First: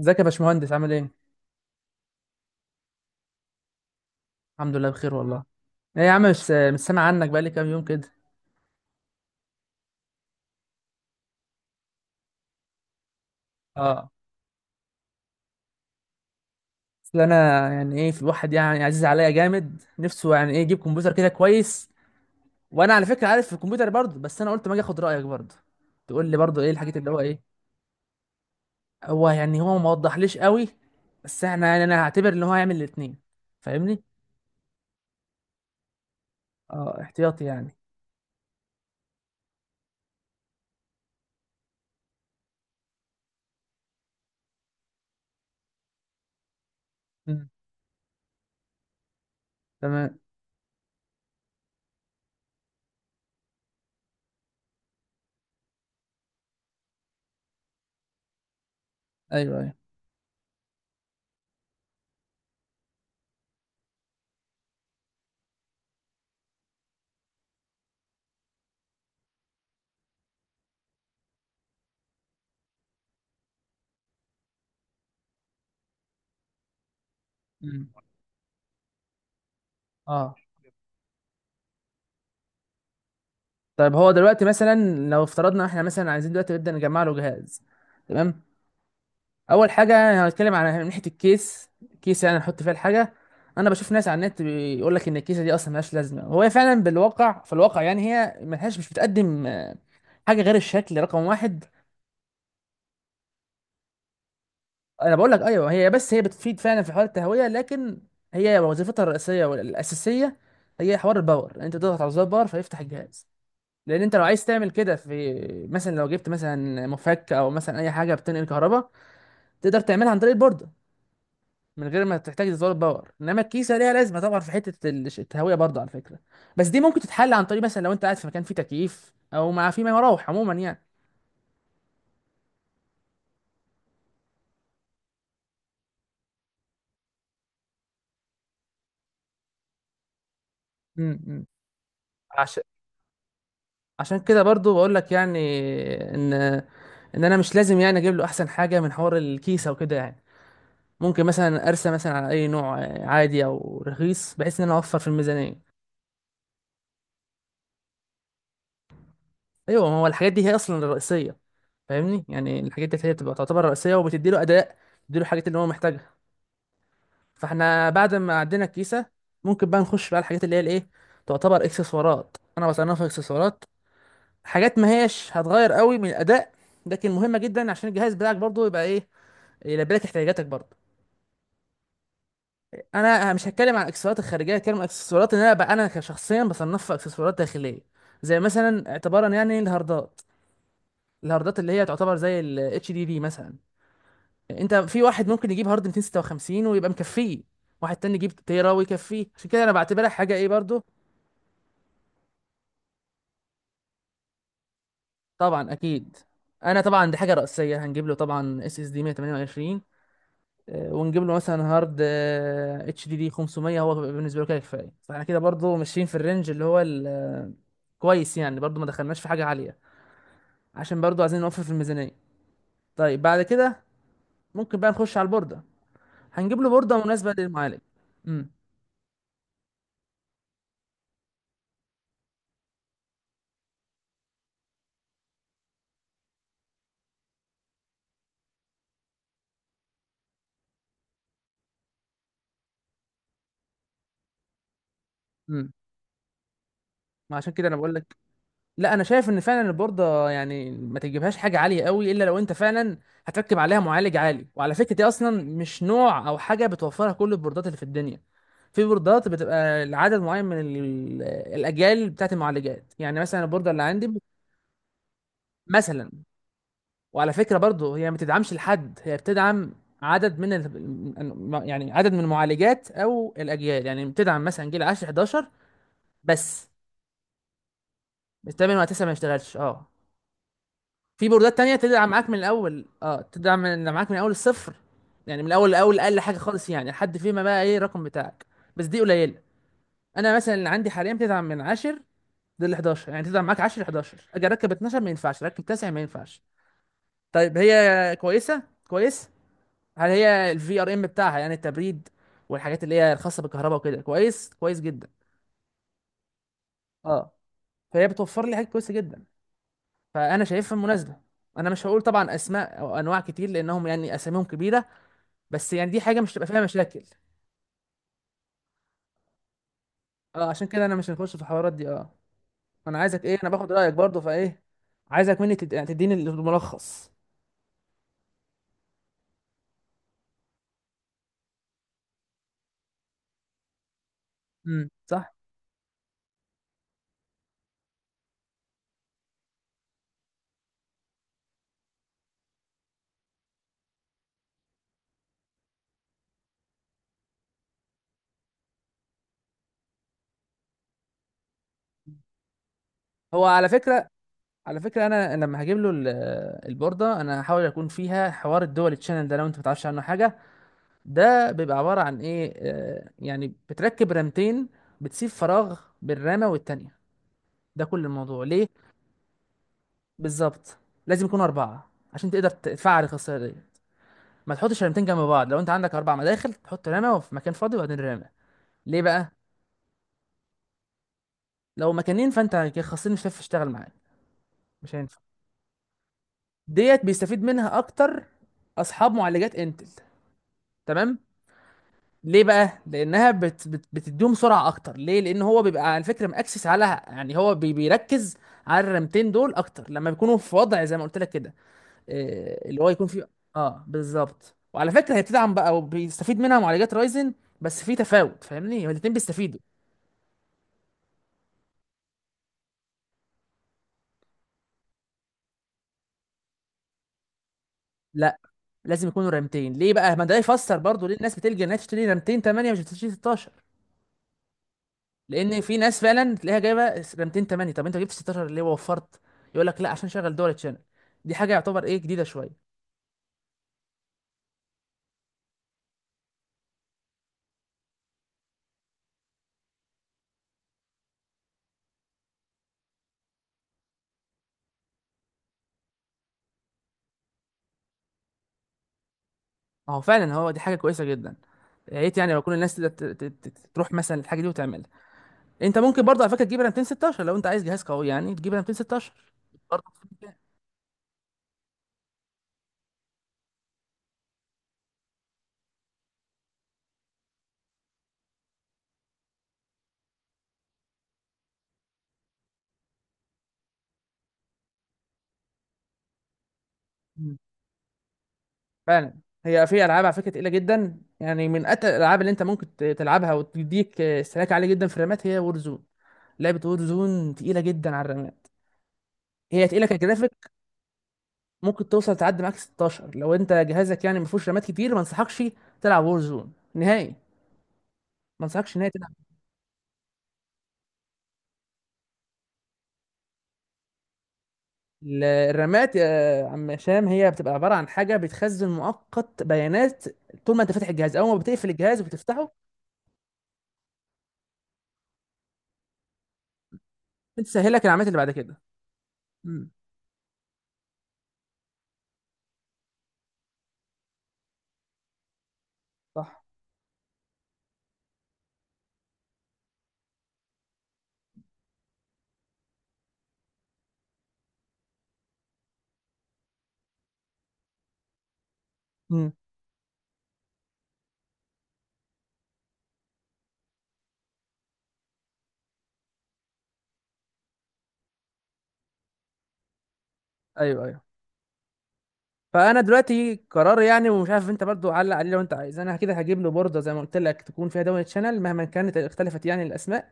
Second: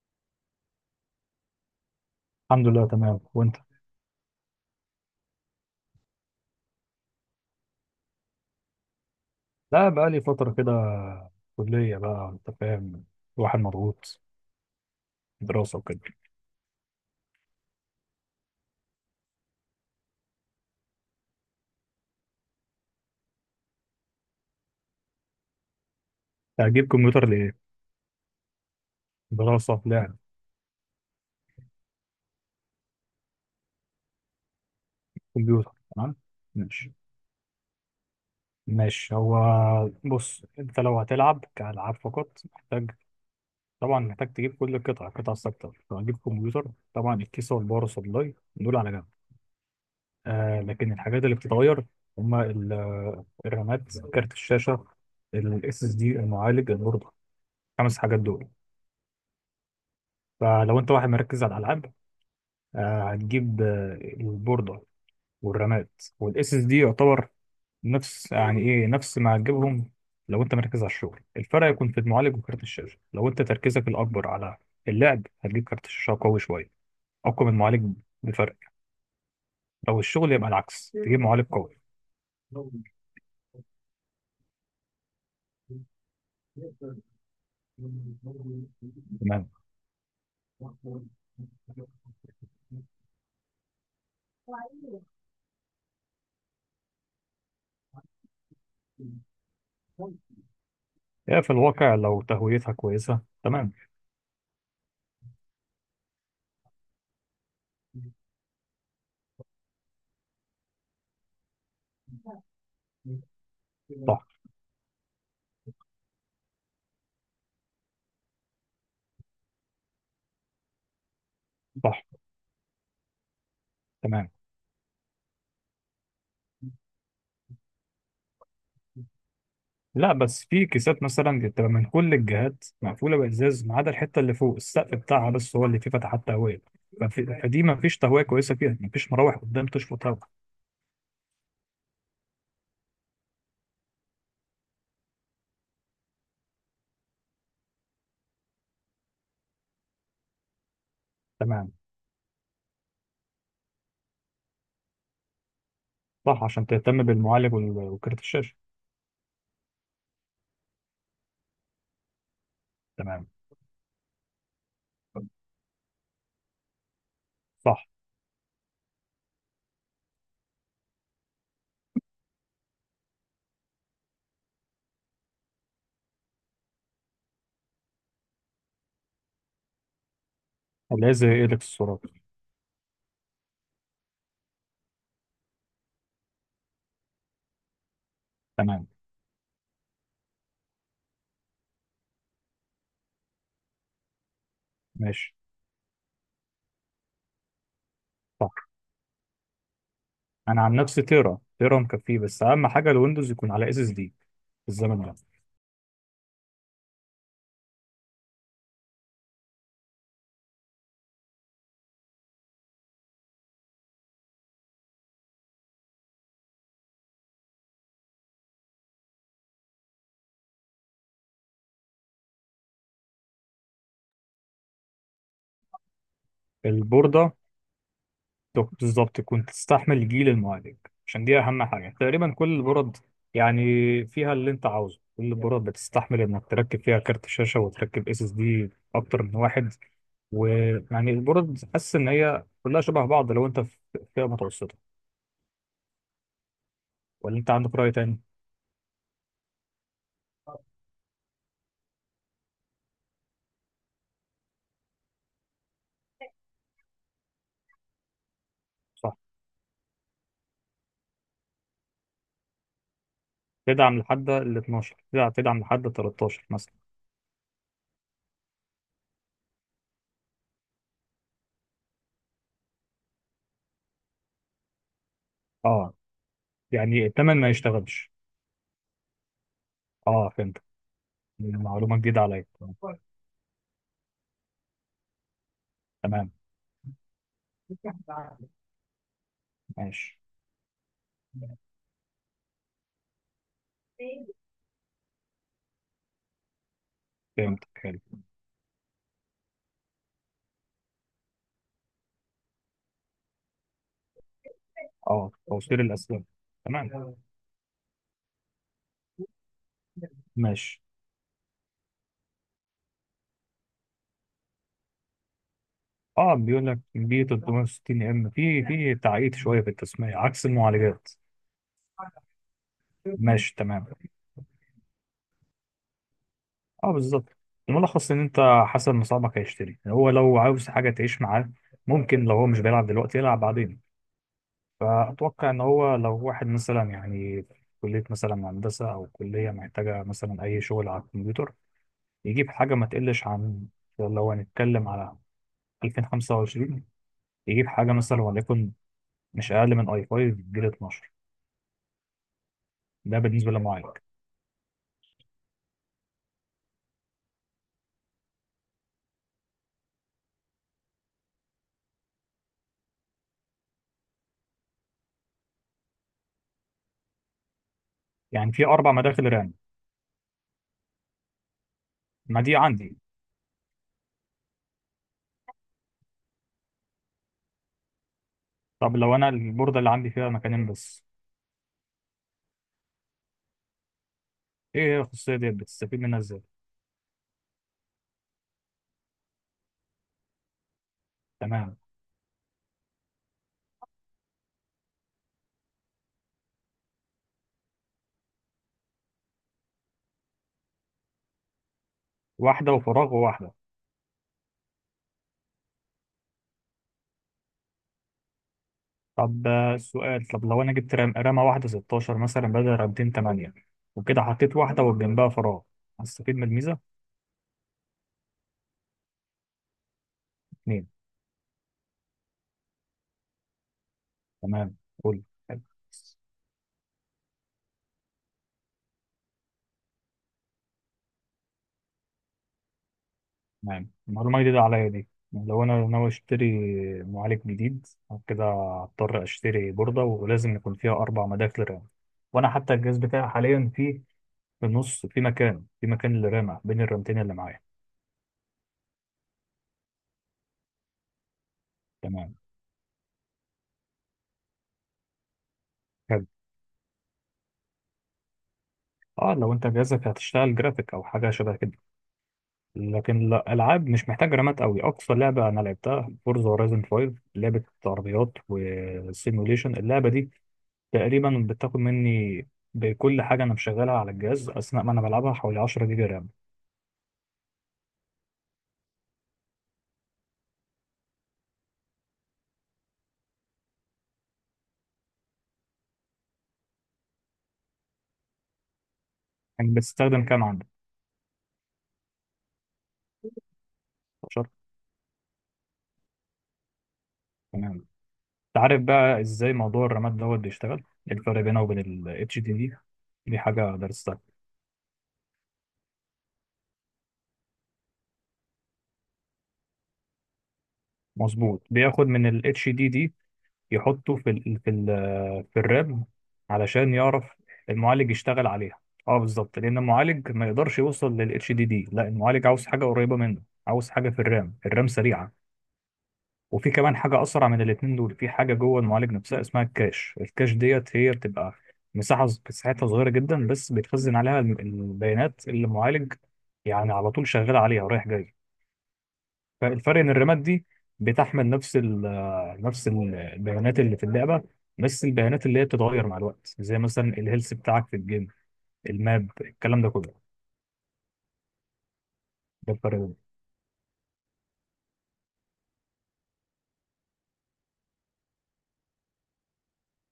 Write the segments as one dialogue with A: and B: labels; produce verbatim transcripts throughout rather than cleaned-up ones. A: ازيك يا باشمهندس عامل ايه؟
B: الحمد لله تمام وانت.
A: الحمد لله بخير والله. ايه يا عم مش مش سامع عنك بقالي كام يوم كده.
B: لا، بقى لي فتره كده. كليه، بقى انت فاهم، الواحد
A: اه،
B: مضغوط، دراسه وكده.
A: اصل انا يعني ايه في الواحد يعني عزيز عليا جامد نفسه يعني ايه يجيب كمبيوتر كده كويس. وانا على فكره عارف في الكمبيوتر برضه، بس انا قلت ما اجي اخد رايك برضه، تقول لي برضه ايه
B: هجيب
A: الحاجات اللي هو
B: كمبيوتر
A: ايه.
B: لايه؟
A: هو يعني هو
B: دراسه،
A: ما
B: لعب.
A: وضحليش قوي. بس احنا يعني انا هعتبر ان هو هيعمل الاثنين. فاهمني؟
B: كمبيوتر، تمام. ماشي.
A: اه، احتياطي يعني.
B: ماشي هو. بص، انت لو هتلعب كالعاب فقط محتاج، طبعا محتاج تجيب كل القطع، القطع الثابته، لو هتجيب كمبيوتر. طبعا
A: مم.
B: الكيسه والباور سبلاي دول على جنب.
A: تمام.
B: آه، لكن الحاجات اللي بتتغير هما ال- الرامات، كارت الشاشه، الاس اس دي، المعالج، البورده. خمس حاجات دول.
A: ايوه ايوه.
B: فلو انت واحد مركز على الالعاب، آه، هتجيب آه، البورده والرامات والاس اس دي يعتبر نفس، يعني ايه، نفس ما هتجيبهم. لو انت مركز على الشغل، الفرق يكون في المعالج وكارت الشاشه. لو انت تركيزك الاكبر على اللعب، هتجيب كارت شاشه قوي شويه، اقوى من
A: مم.
B: المعالج بفرق. لو الشغل
A: اه.
B: يبقى العكس، تجيب معالج قوي.
A: طيب هو دلوقتي مثلا لو افترضنا احنا مثلا عايزين دلوقتي نبدا نجمع له جهاز. تمام.
B: تمام.
A: اول حاجه يعني هنتكلم على من ناحيه الكيس، كيس يعني نحط فيها الحاجه. انا بشوف ناس على النت بيقول لك ان الكيسه دي اصلا ملهاش لازمه، وهي فعلا بالواقع في الواقع يعني هي ملهاش مش بتقدم آه، حاجه غير الشكل رقم
B: هي في
A: واحد.
B: الواقع لو تهويتها كويسه، تمام.
A: انا بقول لك ايوه هي، بس هي بتفيد فعلا في حوار التهويه، لكن هي وظيفتها الرئيسيه والاساسيه هي حوار الباور، يعني انت تضغط على زرار باور فيفتح الجهاز. لان انت لو
B: صح.
A: عايز تعمل كده، في مثلا لو جبت مثلا مفك او مثلا اي حاجه بتنقل كهرباء، تقدر تعملها عن طريق البورده من
B: صح،
A: غير ما تحتاج تزود باور. انما الكيسه ليها لازمه
B: تمام.
A: طبعا في حته ال- التهويه برضه على فكره. بس دي ممكن تتحل عن طريق مثلا لو انت قاعد في مكان فيه تكييف او مع فيه
B: لا،
A: مراوح
B: بس
A: عموما
B: في
A: يعني.
B: كيسات مثلا بتبقى من كل الجهات مقفوله بازاز ما عدا الحته اللي فوق السقف بتاعها، بس هو اللي فيه فتحات تهويه. ففي- فدي ما فيش تهويه كويسه فيها، ما فيش مراوح قدام تشفط هوا.
A: امم، عشان عشان كده برضو بقول لك يعني ان ان انا مش لازم يعني اجيب له احسن حاجه من حوار الكيسه وكده يعني. ممكن مثلا
B: تمام.
A: ارسى مثلا على اي نوع عادي او رخيص، بحيث ان انا اوفر في الميزانيه.
B: صح، عشان تهتم بالمعالج وال- وكارت الشاشه.
A: ايوه، ما هو الحاجات دي هي اصلا الرئيسيه. فاهمني، يعني الحاجات دي هي
B: تمام.
A: بتبقى تعتبر رئيسيه، وبتدي له اداء، بتدي له الحاجات اللي هو محتاجها.
B: صح.
A: فاحنا بعد ما عدينا الكيسه ممكن بقى نخش بقى على الحاجات اللي هي الايه، تعتبر اكسسوارات، انا بصنفها اكسسوارات. حاجات ما هيش هتغير قوي من الاداء، لكن مهمه جدا عشان الجهاز بتاعك برضه يبقى ايه، يلبي لك احتياجاتك برضه.
B: اللي هي زي إيدكس الصورات.
A: انا مش هتكلم عن الاكسسوارات الخارجيه، هتكلم عن الاكسسوارات اللي انا بقى انا كشخصيا بصنفها اكسسوارات داخليه. زي
B: تمام.
A: مثلا اعتبارا يعني الهاردات، الهاردات اللي هي تعتبر زي ال اتش دي دي مثلا. انت في واحد
B: ماشي.
A: ممكن يجيب هارد مئتين وستة وخمسين ويبقى مكفيه، واحد تاني يجيب
B: صح،
A: تيرا ويكفيه. عشان كده انا بعتبرها حاجه ايه
B: انا عن
A: برضو.
B: نفسي تيرا، تيرا مكفيه، بس اهم حاجه الويندوز يكون على اس اس دي في الزمن ده.
A: طبعا اكيد، انا طبعا دي حاجه رئيسيه، هنجيب له طبعا اس اس دي مية وتمنية وعشرين آه، ونجيب له مثلا هارد آه، اتش دي دي خمسميه، هو بيبقى بالنسبه له كده كفايه. فاحنا كده برضو ماشيين في الرينج اللي هو الكويس يعني، برضو ما دخلناش في حاجه عاليه، عشان برضو عايزين نوفر في الميزانيه. طيب بعد كده ممكن بقى نخش على البورده. هنجيب له بورده
B: البورده
A: مناسبه للمعالج. امم.
B: دك- بالظبط كنت تستحمل جيل المعالج، عشان دي اهم حاجه تقريبا. كل البرد يعني فيها اللي انت عاوزه، كل البرد بتستحمل انك تركب فيها كارت شاشه وتركب اس اس دي اكتر من واحد. ويعني البرد حاسس ان هي كلها شبه بعض لو انت في فئه متوسطه،
A: امم،
B: ولا انت
A: عشان كده
B: عندك
A: انا
B: راي
A: بقول لك،
B: تاني؟
A: لا انا شايف ان فعلا البورده يعني ما تجيبهاش حاجه عاليه قوي الا لو انت فعلا هتركب عليها معالج عالي. وعلى فكره دي اصلا مش نوع او حاجه بتوفرها كل البوردات اللي في الدنيا. في
B: صح،
A: بوردات بتبقى لعدد معين من ال- الاجيال بتاعت المعالجات، يعني مثلا البورده اللي
B: تدعم
A: عندي
B: لحد ال اثنا عشر، تدعم تدعم لحد ال
A: مثلا،
B: تلتاشر مثلا.
A: وعلى فكره برضو هي ما تدعمش لحد، هي بتدعم عدد من ال... يعني عدد من المعالجات او الاجيال، يعني بتدعم مثلا جيل عشرة حداشر
B: اه.
A: بس،
B: يعني الثمن ما يشتغلش.
A: الثامن وتسعة ما يشتغلش. اه،
B: اه، فهمت.
A: في بوردات تانية
B: معلومه
A: تدعم
B: جديده
A: معاك من
B: عليا.
A: الأول، اه، تدعم من معاك من أول الصفر، يعني من الأول لأول أقل
B: تمام.
A: حاجة خالص يعني لحد فيما بقى إيه الرقم بتاعك. بس دي قليلة.
B: ماشي.
A: أنا مثلا اللي عندي حاليا بتدعم من عشرة لل حداشر، يعني تدعم معاك عشرة حداشر، أجي أركب اتناشر ما ينفعش، أركب تسعة ما ينفعش. طيب
B: فهمت.
A: هي كويسة كويس، هل هي الفي ار ام بتاعها يعني التبريد والحاجات اللي هي الخاصة بالكهرباء وكده؟ كويس كويس جدا،
B: اه، توصيل الاسلاك. تمام.
A: اه. فهي بتوفر لي حاجات كويسة جدا، فأنا شايفها
B: ماشي.
A: مناسبة. أنا مش هقول طبعا أسماء أو أنواع كتير لأنهم يعني أساميهم كبيرة، بس يعني دي حاجه مش
B: اه،
A: هتبقى فيها
B: بيقول لك
A: مشاكل.
B: بي تلتمية وستين ام، في في تعقيد شويه في التسميه عكس
A: اه، عشان كده انا
B: المعالجات.
A: مش هنخش في الحوارات دي. اه، انا عايزك ايه، انا
B: ماشي،
A: باخد
B: تمام.
A: رايك برضه فايه. عايزك مني تد... يعني تديني
B: اه،
A: الملخص.
B: بالظبط. الملخص ان انت حسب مصابك هيشتري. هو لو عاوز حاجه تعيش معاه، ممكن لو هو مش بيلعب دلوقتي يلعب بعدين.
A: امم، صح.
B: فاتوقع ان هو لو واحد مثلا، يعني في كليه مثلا هندسه او كليه محتاجه مثلا اي شغل على الكمبيوتر، يجيب حاجه ما تقلش عن، لو هنتكلم على ألفين وخمسة وعشرين، يجيب حاجه مثلا وليكن مش اقل من اي خمسة جيل اتناشر. ده
A: هو
B: بالنسبه
A: على
B: للمعالج.
A: فكره، على فكره انا لما هجيب له ال- البورده انا هحاول اكون فيها حوار الدول تشانل، ده لو انت ما تعرفش عنه حاجه. ده بيبقى عباره عن ايه آه، يعني بتركب رامتين، بتسيب فراغ بين رامه والتانيه، ده كل الموضوع.
B: يعني في
A: ليه
B: اربع مداخل رام.
A: بالظبط؟ لازم يكونوا اربعه عشان
B: ما
A: تقدر
B: دي عندي.
A: تفعل الخاصيه دي. ما تحطش رمتين جنب بعض، لو انت عندك اربع مداخل تحط رمه وفي مكان فاضي وبعدين رمه.
B: طب
A: ليه
B: لو انا
A: بقى؟
B: البورده اللي عندي فيها مكانين بس؟
A: لو مكانين فانت الخاصين مش هتعرف تشتغل معاك،
B: ايه
A: مش
B: هي
A: هينفع.
B: الخصوصيه ديت بتستفيد منها ازاي؟
A: ديت بيستفيد منها اكتر اصحاب معالجات انتل، تمام.
B: تمام.
A: ليه بقى؟ لانها بت بت بتديهم سرعه اكتر. ليه؟ لان هو بيبقى على فكره مأكسس على، يعني هو بي بيركز على الرمتين دول اكتر لما بيكونوا في وضع زي ما قلت لك كده، إيه
B: واحده
A: اللي هو يكون
B: وفراغ
A: فيه.
B: وواحده.
A: اه بالظبط. وعلى فكره هي بتدعم بقى وبيستفيد منها معالجات رايزن، بس في تفاوت. فاهمني، هما الاتنين
B: طب
A: بيستفيدوا.
B: آه، سؤال، طب لو انا جبت رام رامه واحده ستاشر مثلا بدل رامتين ثمانية، وكده حطيت واحده وجنبها فراغ، هستفيد من الميزه؟
A: لا، لازم يكونوا رامتين. ليه بقى؟ ما ده يفسر
B: اتنين.
A: برضو ليه الناس بتلجأ انها تشتري رامتين ثمانية مش بتشتري ستاشر.
B: تمام. قول.
A: لان
B: حلو.
A: في ناس فعلا تلاقيها جايبه رامتين ثمانية، طب انت جبت ستاشر ليه ووفرت؟ يقول لك لا، عشان شغل دول تشانل. دي حاجه يعتبر ايه، جديده شويه.
B: تمام، معلومة جديدة عليا دي. لو أنا ناوي أشتري معالج جديد كده، هضطر أشتري بوردة ولازم يكون فيها أربع مداخل رام. وأنا حتى الجهاز بتاعي حاليا فيه، في النص في مكان في مكان للرامة بين الرامتين اللي معايا.
A: ما هو فعلا هو دي حاجه كويسه جدا. يا ريت يعني
B: تمام.
A: لو كل الناس تقدر ت- ت- ت- تروح مثلا الحاجه دي وتعملها. انت ممكن برضه
B: حلو.
A: على فكره تجيب رامتين ستاشر لو انت عايز جهاز قوي، يعني تجيب رامتين ستاشر
B: اه، لو انت
A: برضه.
B: جهازك هتشتغل جرافيك او حاجه شبه كده. لكن لا، العاب مش محتاج رامات قوي. اقصى لعبه انا لعبتها فورزا هورايزن خمسة، لعبه عربيات وسيموليشن، اللعبه دي تقريبا بتاخد مني، بكل حاجة أنا مشغلها على الجهاز أثناء ما أنا بلعبها، حوالي عشرة جيجا رام.
A: فعلا هي في العاب على فكره تقيله جدا، يعني من اتقل الالعاب اللي انت ممكن ت- تلعبها وتديك استهلاك عالي جدا في الرامات، هي وورزون. لعبه وورزون تقيله جدا على الرامات، هي
B: يعني
A: تقيله
B: بتستخدم كام
A: كجرافيك.
B: عندك؟
A: ممكن توصل تعدي معاك ستاشر لو انت جهازك يعني ما فيهوش
B: عشرة.
A: رامات كتير. ما انصحكش تلعب وورزون نهائي،
B: تمام أنت.
A: ما انصحكش
B: عارف
A: نهائي تلعب.
B: بقى إزاي موضوع الرامات دوت بيشتغل؟ إيه الفرق بينه وبين ال HDD دي دي؟ دي حاجة درستها.
A: ال- الرامات يا عم هشام هي بتبقى عباره عن حاجه بتخزن مؤقت بيانات، طول ما انت فاتح الجهاز. اول ما
B: مظبوط،
A: بتقفل الجهاز
B: بياخد من ال
A: وبتفتحه،
B: H D D يحطه في ال في ال في الرام، علشان يعرف
A: بتسهلك العمليات
B: المعالج
A: اللي بعد
B: يشتغل
A: كده.
B: عليها. اه، بالظبط،
A: امم.
B: لأن المعالج ما يقدرش يوصل لل H D D. لا، المعالج عاوز حاجة قريبة منه، عاوز حاجة في الرام. الرام سريعة.
A: صح.
B: وفي كمان حاجة أسرع من الاتنين دول، في حاجة جوه المعالج نفسها اسمها الكاش. الكاش ديت هي بتبقى مساحة ز- مساحتها صغيرة جدا، بس بتخزن عليها الم- البيانات اللي المعالج يعني على طول شغال عليها ورايح جاي.
A: امم.
B: فالفرق إن الرامات دي بتحمل نفس ال نفس ال- البيانات اللي في اللعبة، بس البيانات اللي هي بتتغير مع الوقت، زي مثلا الهيلث بتاعك في الجيم، الماب، الكلام ده كله.
A: ايوه ايوه.
B: ده
A: فانا
B: الفرق.
A: دلوقتي قرار يعني، ومش عارف انت برضو علق عليه لو انت عايز. انا كده هجيب له بورده زي ما قلت لك تكون فيها دول شانل، مهما كانت اختلفت يعني الاسماء.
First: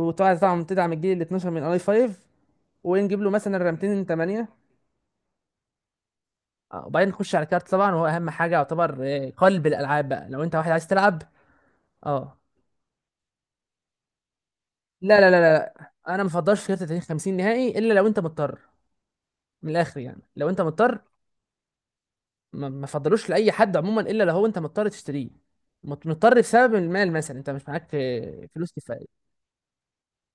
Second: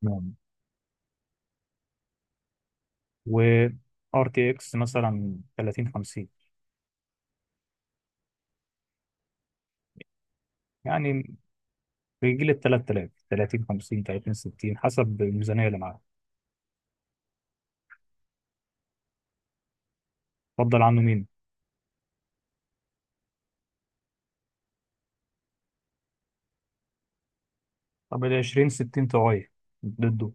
B: ده
A: طبعا تدعم الجيل ال اتناشر من اي خمسة. ونجيب له
B: و
A: مثلا رامتين
B: ار
A: ثمانية.
B: تي اكس مثلا تلاتين خمسين.
A: اه، وبعدين نخش على الكارت طبعا، وهو اهم حاجه يعتبر اه، قلب الالعاب بقى لو انت واحد عايز تلعب.
B: يعني في
A: اه.
B: جيل ال تلات آلاف، تلاتين خمسين، تلاتين ستين،
A: لا
B: حسب
A: لا لا
B: الميزانية اللي
A: لا،
B: معاه.
A: انا ما بفضلش كارت تلاتين خمسين نهائي الا لو انت مضطر. من الاخر يعني لو انت
B: اتفضل
A: مضطر،
B: عنه مين؟
A: ما ما فضلوش لاي حد عموما الا لو هو انت مضطر تشتريه. مت- مضطر بسبب المال، مثلا انت مش معاك
B: طب ال
A: اه،
B: عشرين
A: فلوس
B: ستين
A: كفايه.
B: طوعية ضده؟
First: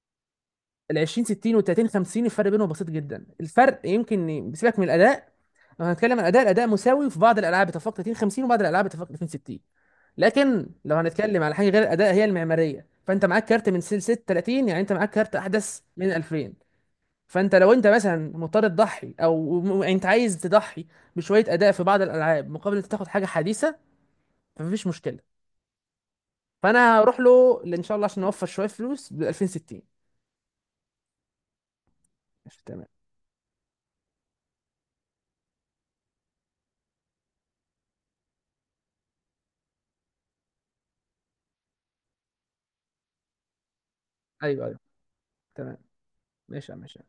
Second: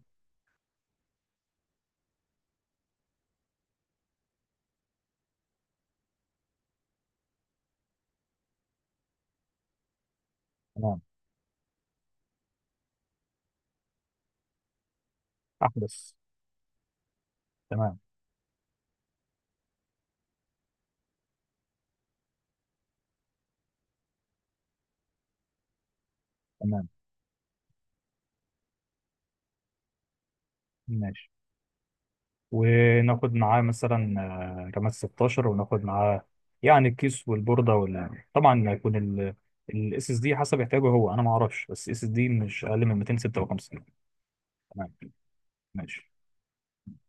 A: ال عشرين ستين وال تلاتين خمسين الفرق بينهم بسيط جدا. الفرق يمكن ي- بسيبك من الاداء. لو هنتكلم عن الاداء، الاداء مساوي في بعض الالعاب اتفاق تلاتين خمسين، وبعض الالعاب اتفاق تلاتين ستين. لكن لو
B: تمام.
A: هنتكلم على حاجه غير الاداء هي المعماريه، فانت معاك كارت من سلسله تلاتين، يعني انت معاك كارت احدث من
B: أحدث.
A: الألفين. فانت لو انت
B: تمام.
A: مثلا مضطر تضحي او م- يعني انت عايز تضحي بشويه اداء في بعض الالعاب مقابل انت تاخد حاجه حديثه، فمفيش مشكله.
B: تمام.
A: فانا هروح له ان شاء الله عشان اوفر شويه فلوس ب ألفين وستين.
B: ماشي.
A: ماشي، تمام.
B: وناخد معاه مثلا، آه، رامات ستاشر. وناخد معاه يعني الكيس والبوردة وال... طبعا هيكون ال الاس اس دي حسب احتياجه هو، انا ما اعرفش، بس اس اس دي مش اقل من مئتين وستة وخمسين.
A: ايوه ايوه
B: تمام.
A: تمام.
B: ماشي.
A: ماشي يا عم، ماشي.